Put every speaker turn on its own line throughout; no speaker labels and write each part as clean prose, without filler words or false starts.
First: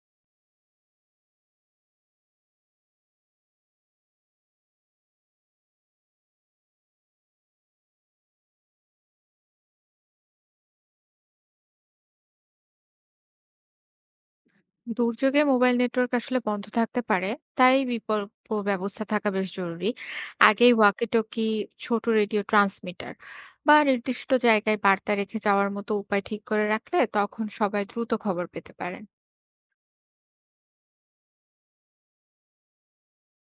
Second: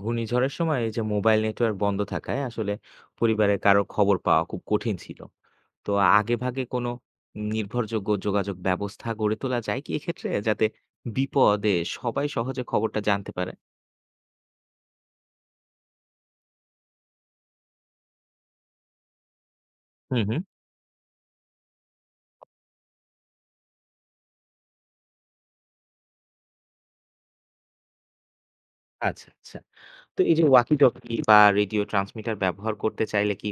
ঘূর্ণিঝড়ের সময় এই যে মোবাইল নেটওয়ার্ক বন্ধ থাকায় আসলে পরিবারের কারো খবর পাওয়া খুব কঠিন ছিল। তো আগে ভাগে কোনো নির্ভরযোগ্য যোগাযোগ ব্যবস্থা গড়ে তোলা যায় কি এক্ষেত্রে, যাতে বিপদে সবাই সহজে খবরটা জানতে পারে?
দুর্যোগে মোবাইল নেটওয়ার্ক আসলে বন্ধ থাকতে পারে। তাই বিকল্প ব্যবস্থা থাকা বেশ জরুরি।
হুম, হুম।
আগেই ওয়াকি টকি, ছোট রেডিও ট্রান্সমিটার বা নির্দিষ্ট জায়গায় বার্তা রেখে যাওয়ার মতো উপায় ঠিক করে রাখলে তখন সবাই দ্রুত খবর পেতে পারেন।
আচ্ছা, আচ্ছা। তো এই যে ওয়াকি টকি বা রেডিও ট্রান্সমিটার ব্যবহার করতে চাইলে কি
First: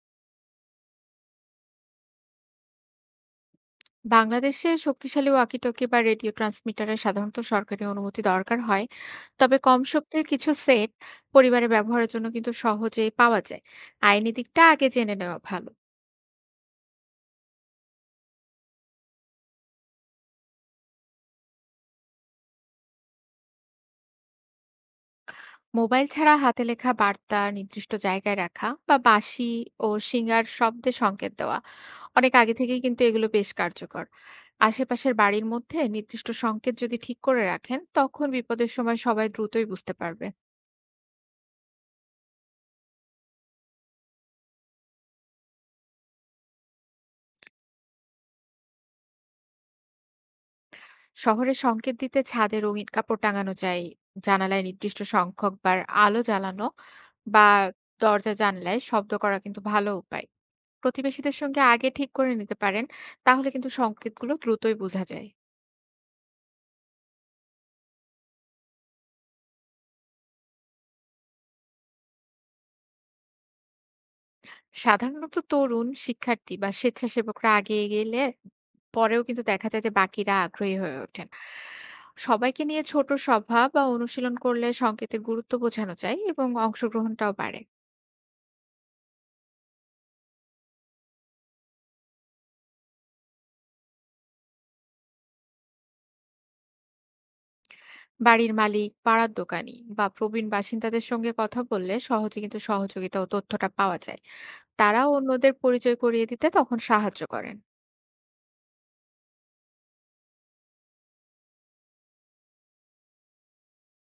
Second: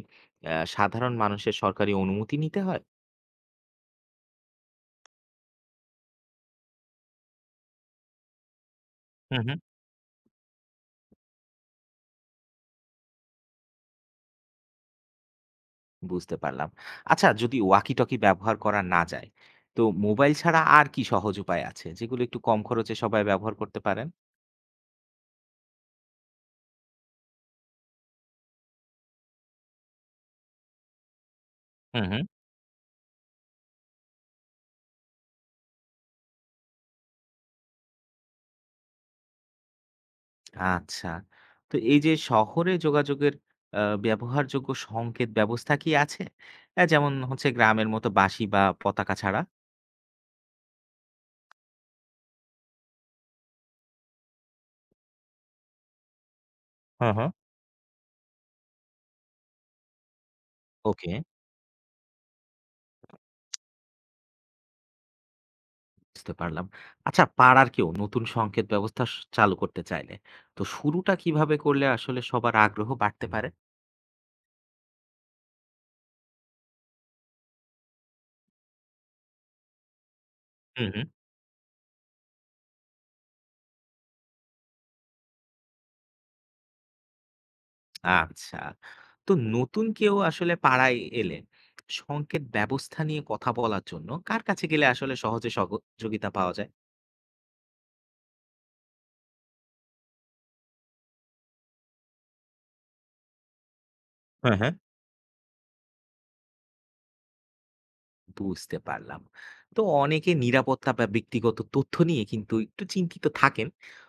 সাধারণ মানুষের সরকারি অনুমতি নিতে হয়?
বাংলাদেশে শক্তিশালী ওয়াকি টকি বা রেডিও ট্রান্সমিটারে সাধারণত সরকারি অনুমতি দরকার হয়।
হুম,
তবে
হুম।
কম শক্তির কিছু সেট পরিবারে ব্যবহারের জন্য কিন্তু সহজেই পাওয়া যায়। আইনি দিকটা আগে জেনে নেওয়া ভালো।
বুঝতে পারলাম। আচ্ছা, যদি ওয়াকিটকি ব্যবহার করা না যায়, তো মোবাইল ছাড়া আর কি সহজ উপায় আছে, যেগুলো একটু কম খরচে সবাই ব্যবহার করতে পারেন?
মোবাইল ছাড়া হাতে লেখা বার্তা নির্দিষ্ট জায়গায় রাখা বা বাঁশি ও শিঙার শব্দে সংকেত দেওয়া
হুম, হুম।
অনেক আগে থেকেই কিন্তু এগুলো বেশ কার্যকর। আশেপাশের বাড়ির মধ্যে নির্দিষ্ট সংকেত যদি ঠিক করে রাখেন তখন বিপদের সময় সবাই দ্রুতই বুঝতে পারবে।
আচ্ছা। তো এই যে শহরে যোগাযোগের আ ব্যবহারযোগ্য সংকেত ব্যবস্থা কি আছে? যেমন হচ্ছে গ্রামের মতো বাঁশি বা পতাকা ছাড়া?
শহরে সংকেত দিতে ছাদে রঙিন কাপড় টাঙানো যায়, জানালায় নির্দিষ্ট সংখ্যক বার আলো জ্বালানো
হুম, হুম।
বা দরজা জানলায় শব্দ করা কিন্তু ভালো উপায়।
ওকে,
প্রতিবেশীদের সঙ্গে আগে ঠিক করে নিতে পারেন, তাহলে কিন্তু সংকেতগুলো দ্রুতই বোঝা যায়।
বুঝতে পারলাম। আচ্ছা, পাড়ার কেউ নতুন সংকেত ব্যবস্থা চালু করতে চাইলে, তো শুরুটা কিভাবে করলে আসলে সবার আগ্রহ বাড়তে পারে?
সাধারণত তরুণ শিক্ষার্থী বা স্বেচ্ছাসেবকরা আগে গেলে পরেও কিন্তু দেখা যায় যে বাকিরা আগ্রহী
হুম,
হয়ে
হুম।
ওঠেন। সবাইকে নিয়ে ছোট সভা বা অনুশীলন করলে সংকেতের গুরুত্ব বোঝানো যায় এবং অংশগ্রহণটাও বাড়ে।
আচ্ছা। তো নতুন কেউ আসলে পাড়ায় এলে সংকেত ব্যবস্থা নিয়ে কথা বলার জন্য কার কাছে গেলে আসলে সহজে সহযোগিতা পাওয়া যায়?
বাড়ির মালিক, পাড়ার দোকানি বা প্রবীণ বাসিন্দাদের সঙ্গে কথা বললে সহজে কিন্তু সহযোগিতা ও তথ্যটা পাওয়া যায়।
হ্যাঁ, হ্যাঁ।
তারাও অন্যদের পরিচয় করিয়ে দিতে তখন সাহায্য করেন।
বুঝতে পারলাম। তো অনেকে নিরাপত্তা বা ব্যক্তিগত তথ্য নিয়ে কিন্তু একটু চিন্তিত থাকেন।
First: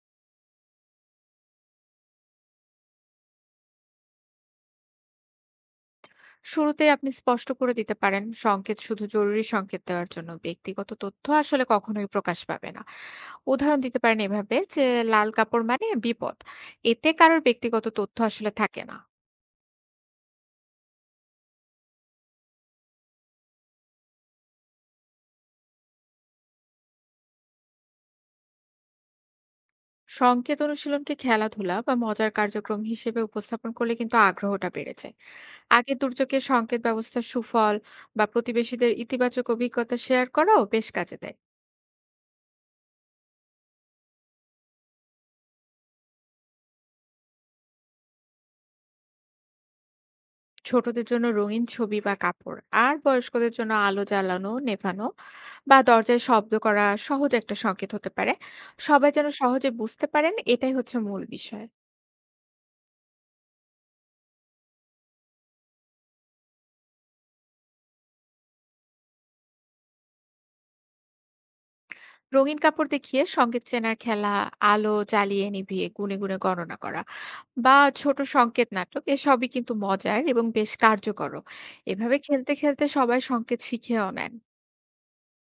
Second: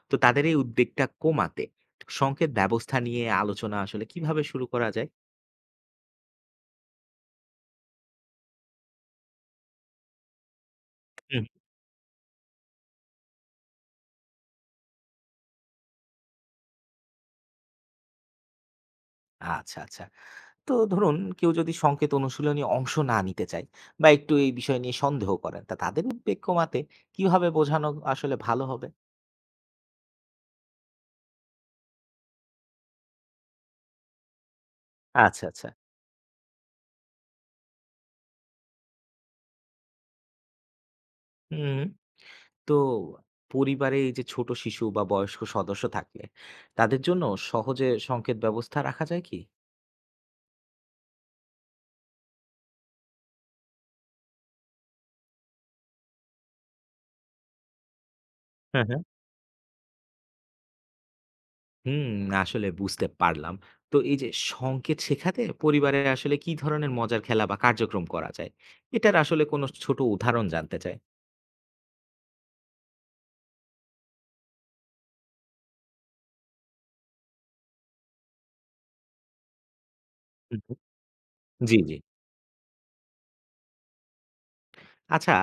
তো তাদের এই উদ্বেগটা কমাতে সংকেত ব্যবস্থা নিয়ে আলোচনা আসলে কিভাবে শুরু করা যায়?
শুরুতে আপনি স্পষ্ট করে দিতে পারেন সংকেত শুধু জরুরি সংকেত দেওয়ার জন্য, ব্যক্তিগত তথ্য
হুম।
আসলে কখনোই প্রকাশ পাবে না। উদাহরণ দিতে পারেন এভাবে যে লাল কাপড় মানে বিপদ, এতে কারোর ব্যক্তিগত তথ্য আসলে থাকে না।
আচ্ছা, আচ্ছা। তো ধরুন কেউ যদি সংকেত অনুশীলনী অংশ না নিতে চায় বা একটু এই বিষয় নিয়ে সন্দেহ করেন, তা তাদের উদ্বেগ কমাতে কিভাবে বোঝানো আসলে ভালো হবে?
সংকেত অনুশীলনকে খেলাধুলা বা মজার কার্যক্রম হিসেবে উপস্থাপন করলে কিন্তু আগ্রহটা বেড়েছে।
আচ্ছা, আচ্ছা।
আগে দুর্যোগের সংকেত ব্যবস্থার সুফল বা প্রতিবেশীদের ইতিবাচক অভিজ্ঞতা শেয়ার করাও বেশ কাজে দেয়।
হুম। তো পরিবারে এই যে ছোট শিশু বা বয়স্ক সদস্য থাকলে তাদের জন্য সহজে সংকেত ব্যবস্থা রাখা যায় কি?
ছোটদের জন্য রঙিন ছবি বা কাপড়, আর বয়স্কদের জন্য আলো জ্বালানো নেভানো বা দরজায় শব্দ করা সহজ একটা সংকেত হতে পারে।
হ্যাঁ, হ্যাঁ।
সবাই যেন সহজে বুঝতে পারেন, এটাই হচ্ছে মূল বিষয়।
হুম। আসলে বুঝতে পারলাম। তো এই যে সংকেত শেখাতে পরিবারে আসলে কি ধরনের মজার খেলা বা কার্যক্রম করা যায়, এটার আসলে কোনো ছোট উদাহরণ জানতে চাই।
রঙিন কাপড় দেখিয়ে সংকেত চেনার খেলা, আলো জ্বালিয়ে নিভিয়ে গুণে গুণে গণনা করা বা ছোট সংকেত নাটক এসবই কিন্তু মজার এবং
হুম,
বেশ
হুম।
কার্যকরও।
জি, জি।
এভাবে খেলতে খেলতে সবাই সংকেত শিখেও নেন।
আচ্ছা,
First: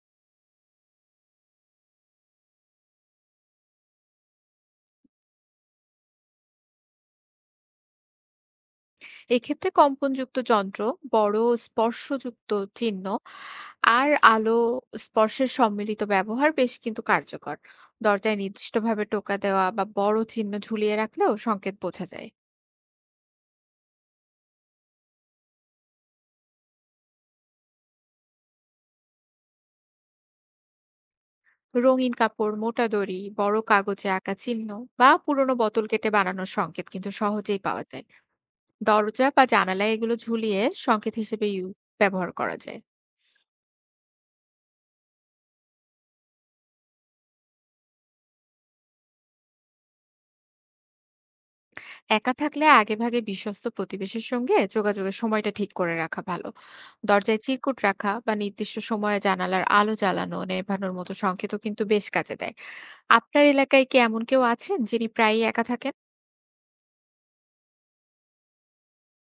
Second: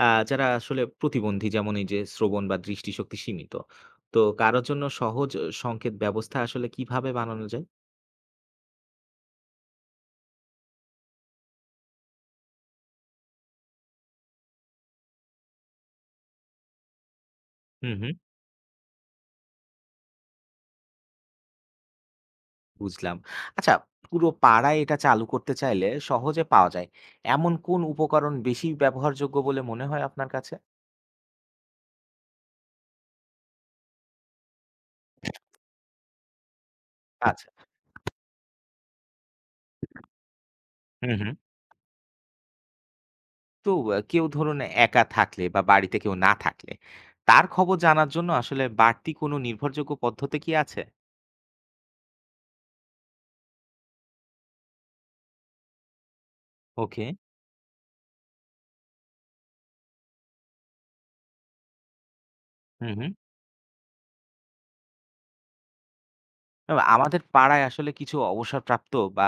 আ যারা আসলে প্রতিবন্ধী যেমন এই যে শ্রবণ বা দৃষ্টিশক্তি সীমিত, তো কারো জন্য সহজ সংকেত ব্যবস্থা আসলে কিভাবে বানানো যায়?
এক্ষেত্রে কম্পনযুক্ত যন্ত্র, বড় স্পর্শযুক্ত চিহ্ন আর আলো স্পর্শের সম্মিলিত ব্যবহার বেশ কিন্তু কার্যকর।
হুম, হুম।
দরজায় নির্দিষ্টভাবে টোকা দেওয়া বা বড় চিহ্ন ঝুলিয়ে রাখলেও সংকেত বোঝা যায়।
বুঝলাম। আচ্ছা, পুরো পাড়ায় এটা চালু করতে চাইলে সহজে পাওয়া যায় এমন কোন উপকরণ বেশি ব্যবহারযোগ্য বলে মনে হয় আপনার কাছে?
রঙিন কাপড়, মোটা দড়ি, বড় কাগজে আঁকা চিহ্ন বা পুরনো বোতল কেটে বানানোর সংকেত কিন্তু
আচ্ছা।
সহজেই পাওয়া যায়। দরজা বা জানালায় এগুলো ঝুলিয়ে
হুম,
সংকেত
হুম।
হিসেবে ব্যবহার করা যায়।
তো কেউ ধরুন একা থাকলে বা বাড়িতে কেউ না থাকলে তার খবর জানার জন্য আসলে বাড়তি কোনো নির্ভরযোগ্য পদ্ধতি কি আছে?
একা থাকলে আগেভাগে বিশ্বস্ত প্রতিবেশীর সঙ্গে যোগাযোগের সময়টা ঠিক করে রাখা ভালো।
ওকে।
দরজায় চিরকুট রাখা বা নির্দিষ্ট সময়ে জানালার আলো জ্বালানো নেভানোর মতো সংকেতও কিন্তু বেশ কাজে দেয়।
হুম, হুম।
আপনার এলাকায় কি এমন কেউ আছেন যিনি প্রায়ই একা থাকেন?
না, না, আমাদের পাড়ায় আসলে কিছু অবসরপ্রাপ্ত বা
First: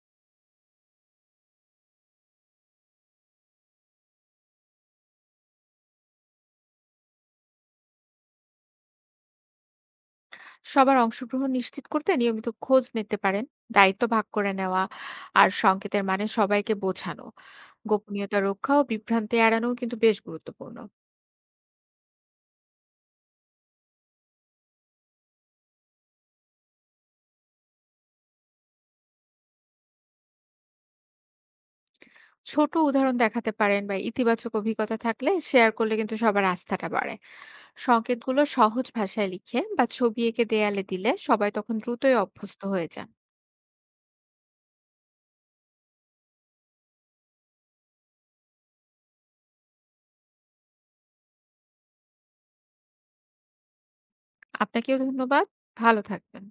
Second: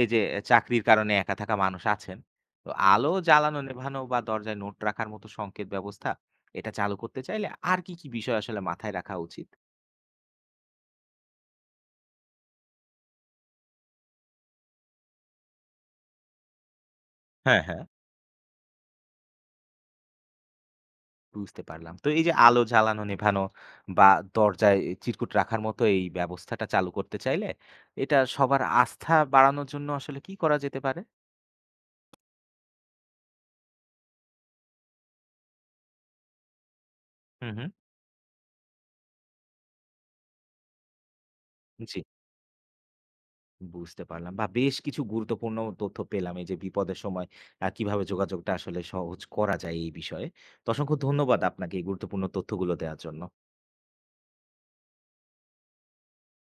এই যে চাকরির কারণে একা থাকা মানুষ আছেন। তো আলো জ্বালানো, নেভানো বা দরজায় নোট রাখার মতো সংকেত ব্যবস্থা, এটা চালু করতে চাইলে আর কি কি বিষয় আসলে মাথায় রাখা উচিত?
সবার অংশগ্রহণ নিশ্চিত করতে নিয়মিত খোঁজ নিতে পারেন, দায়িত্ব ভাগ করে নেওয়া আর সংকেতের মানে সবাইকে বোঝানো,
হ্যাঁ, হ্যাঁ।
গোপনীয়তা রক্ষা ও বিভ্রান্তি এড়ানো কিন্তু বেশ গুরুত্বপূর্ণ।
বুঝতে পারলাম। তো এই যে আলো জ্বালানো, নেভানো বা দরজায় চিরকুট রাখার মতো এই ব্যবস্থাটা চালু করতে চাইলে এটা সবার আস্থা বাড়ানোর জন্য আসলে কি করা যেতে পারে?
ছোট উদাহরণ দেখাতে পারেন বা ইতিবাচক অভিজ্ঞতা থাকলে শেয়ার করলে কিন্তু সবার আস্থাটা বাড়ে।
হুম, হুম।
সংকেতগুলো সহজ ভাষায় লিখে বা ছবি এঁকে দেয়ালে দিলে সবাই তখন
জি।
দ্রুতই অভ্যস্ত হয়ে যান।
বুঝতে পারলাম। বাহ! বেশ কিছু গুরুত্বপূর্ণ তথ্য পেলাম এই যে বিপদের সময় কিভাবে যোগাযোগটা আসলে সহজ করা যায় এই বিষয়ে। তো অসংখ্য ধন্যবাদ আপনাকে এই গুরুত্বপূর্ণ তথ্যগুলো দেওয়ার জন্য।
আপনাকেও ধন্যবাদ। ভালো থাকবেন।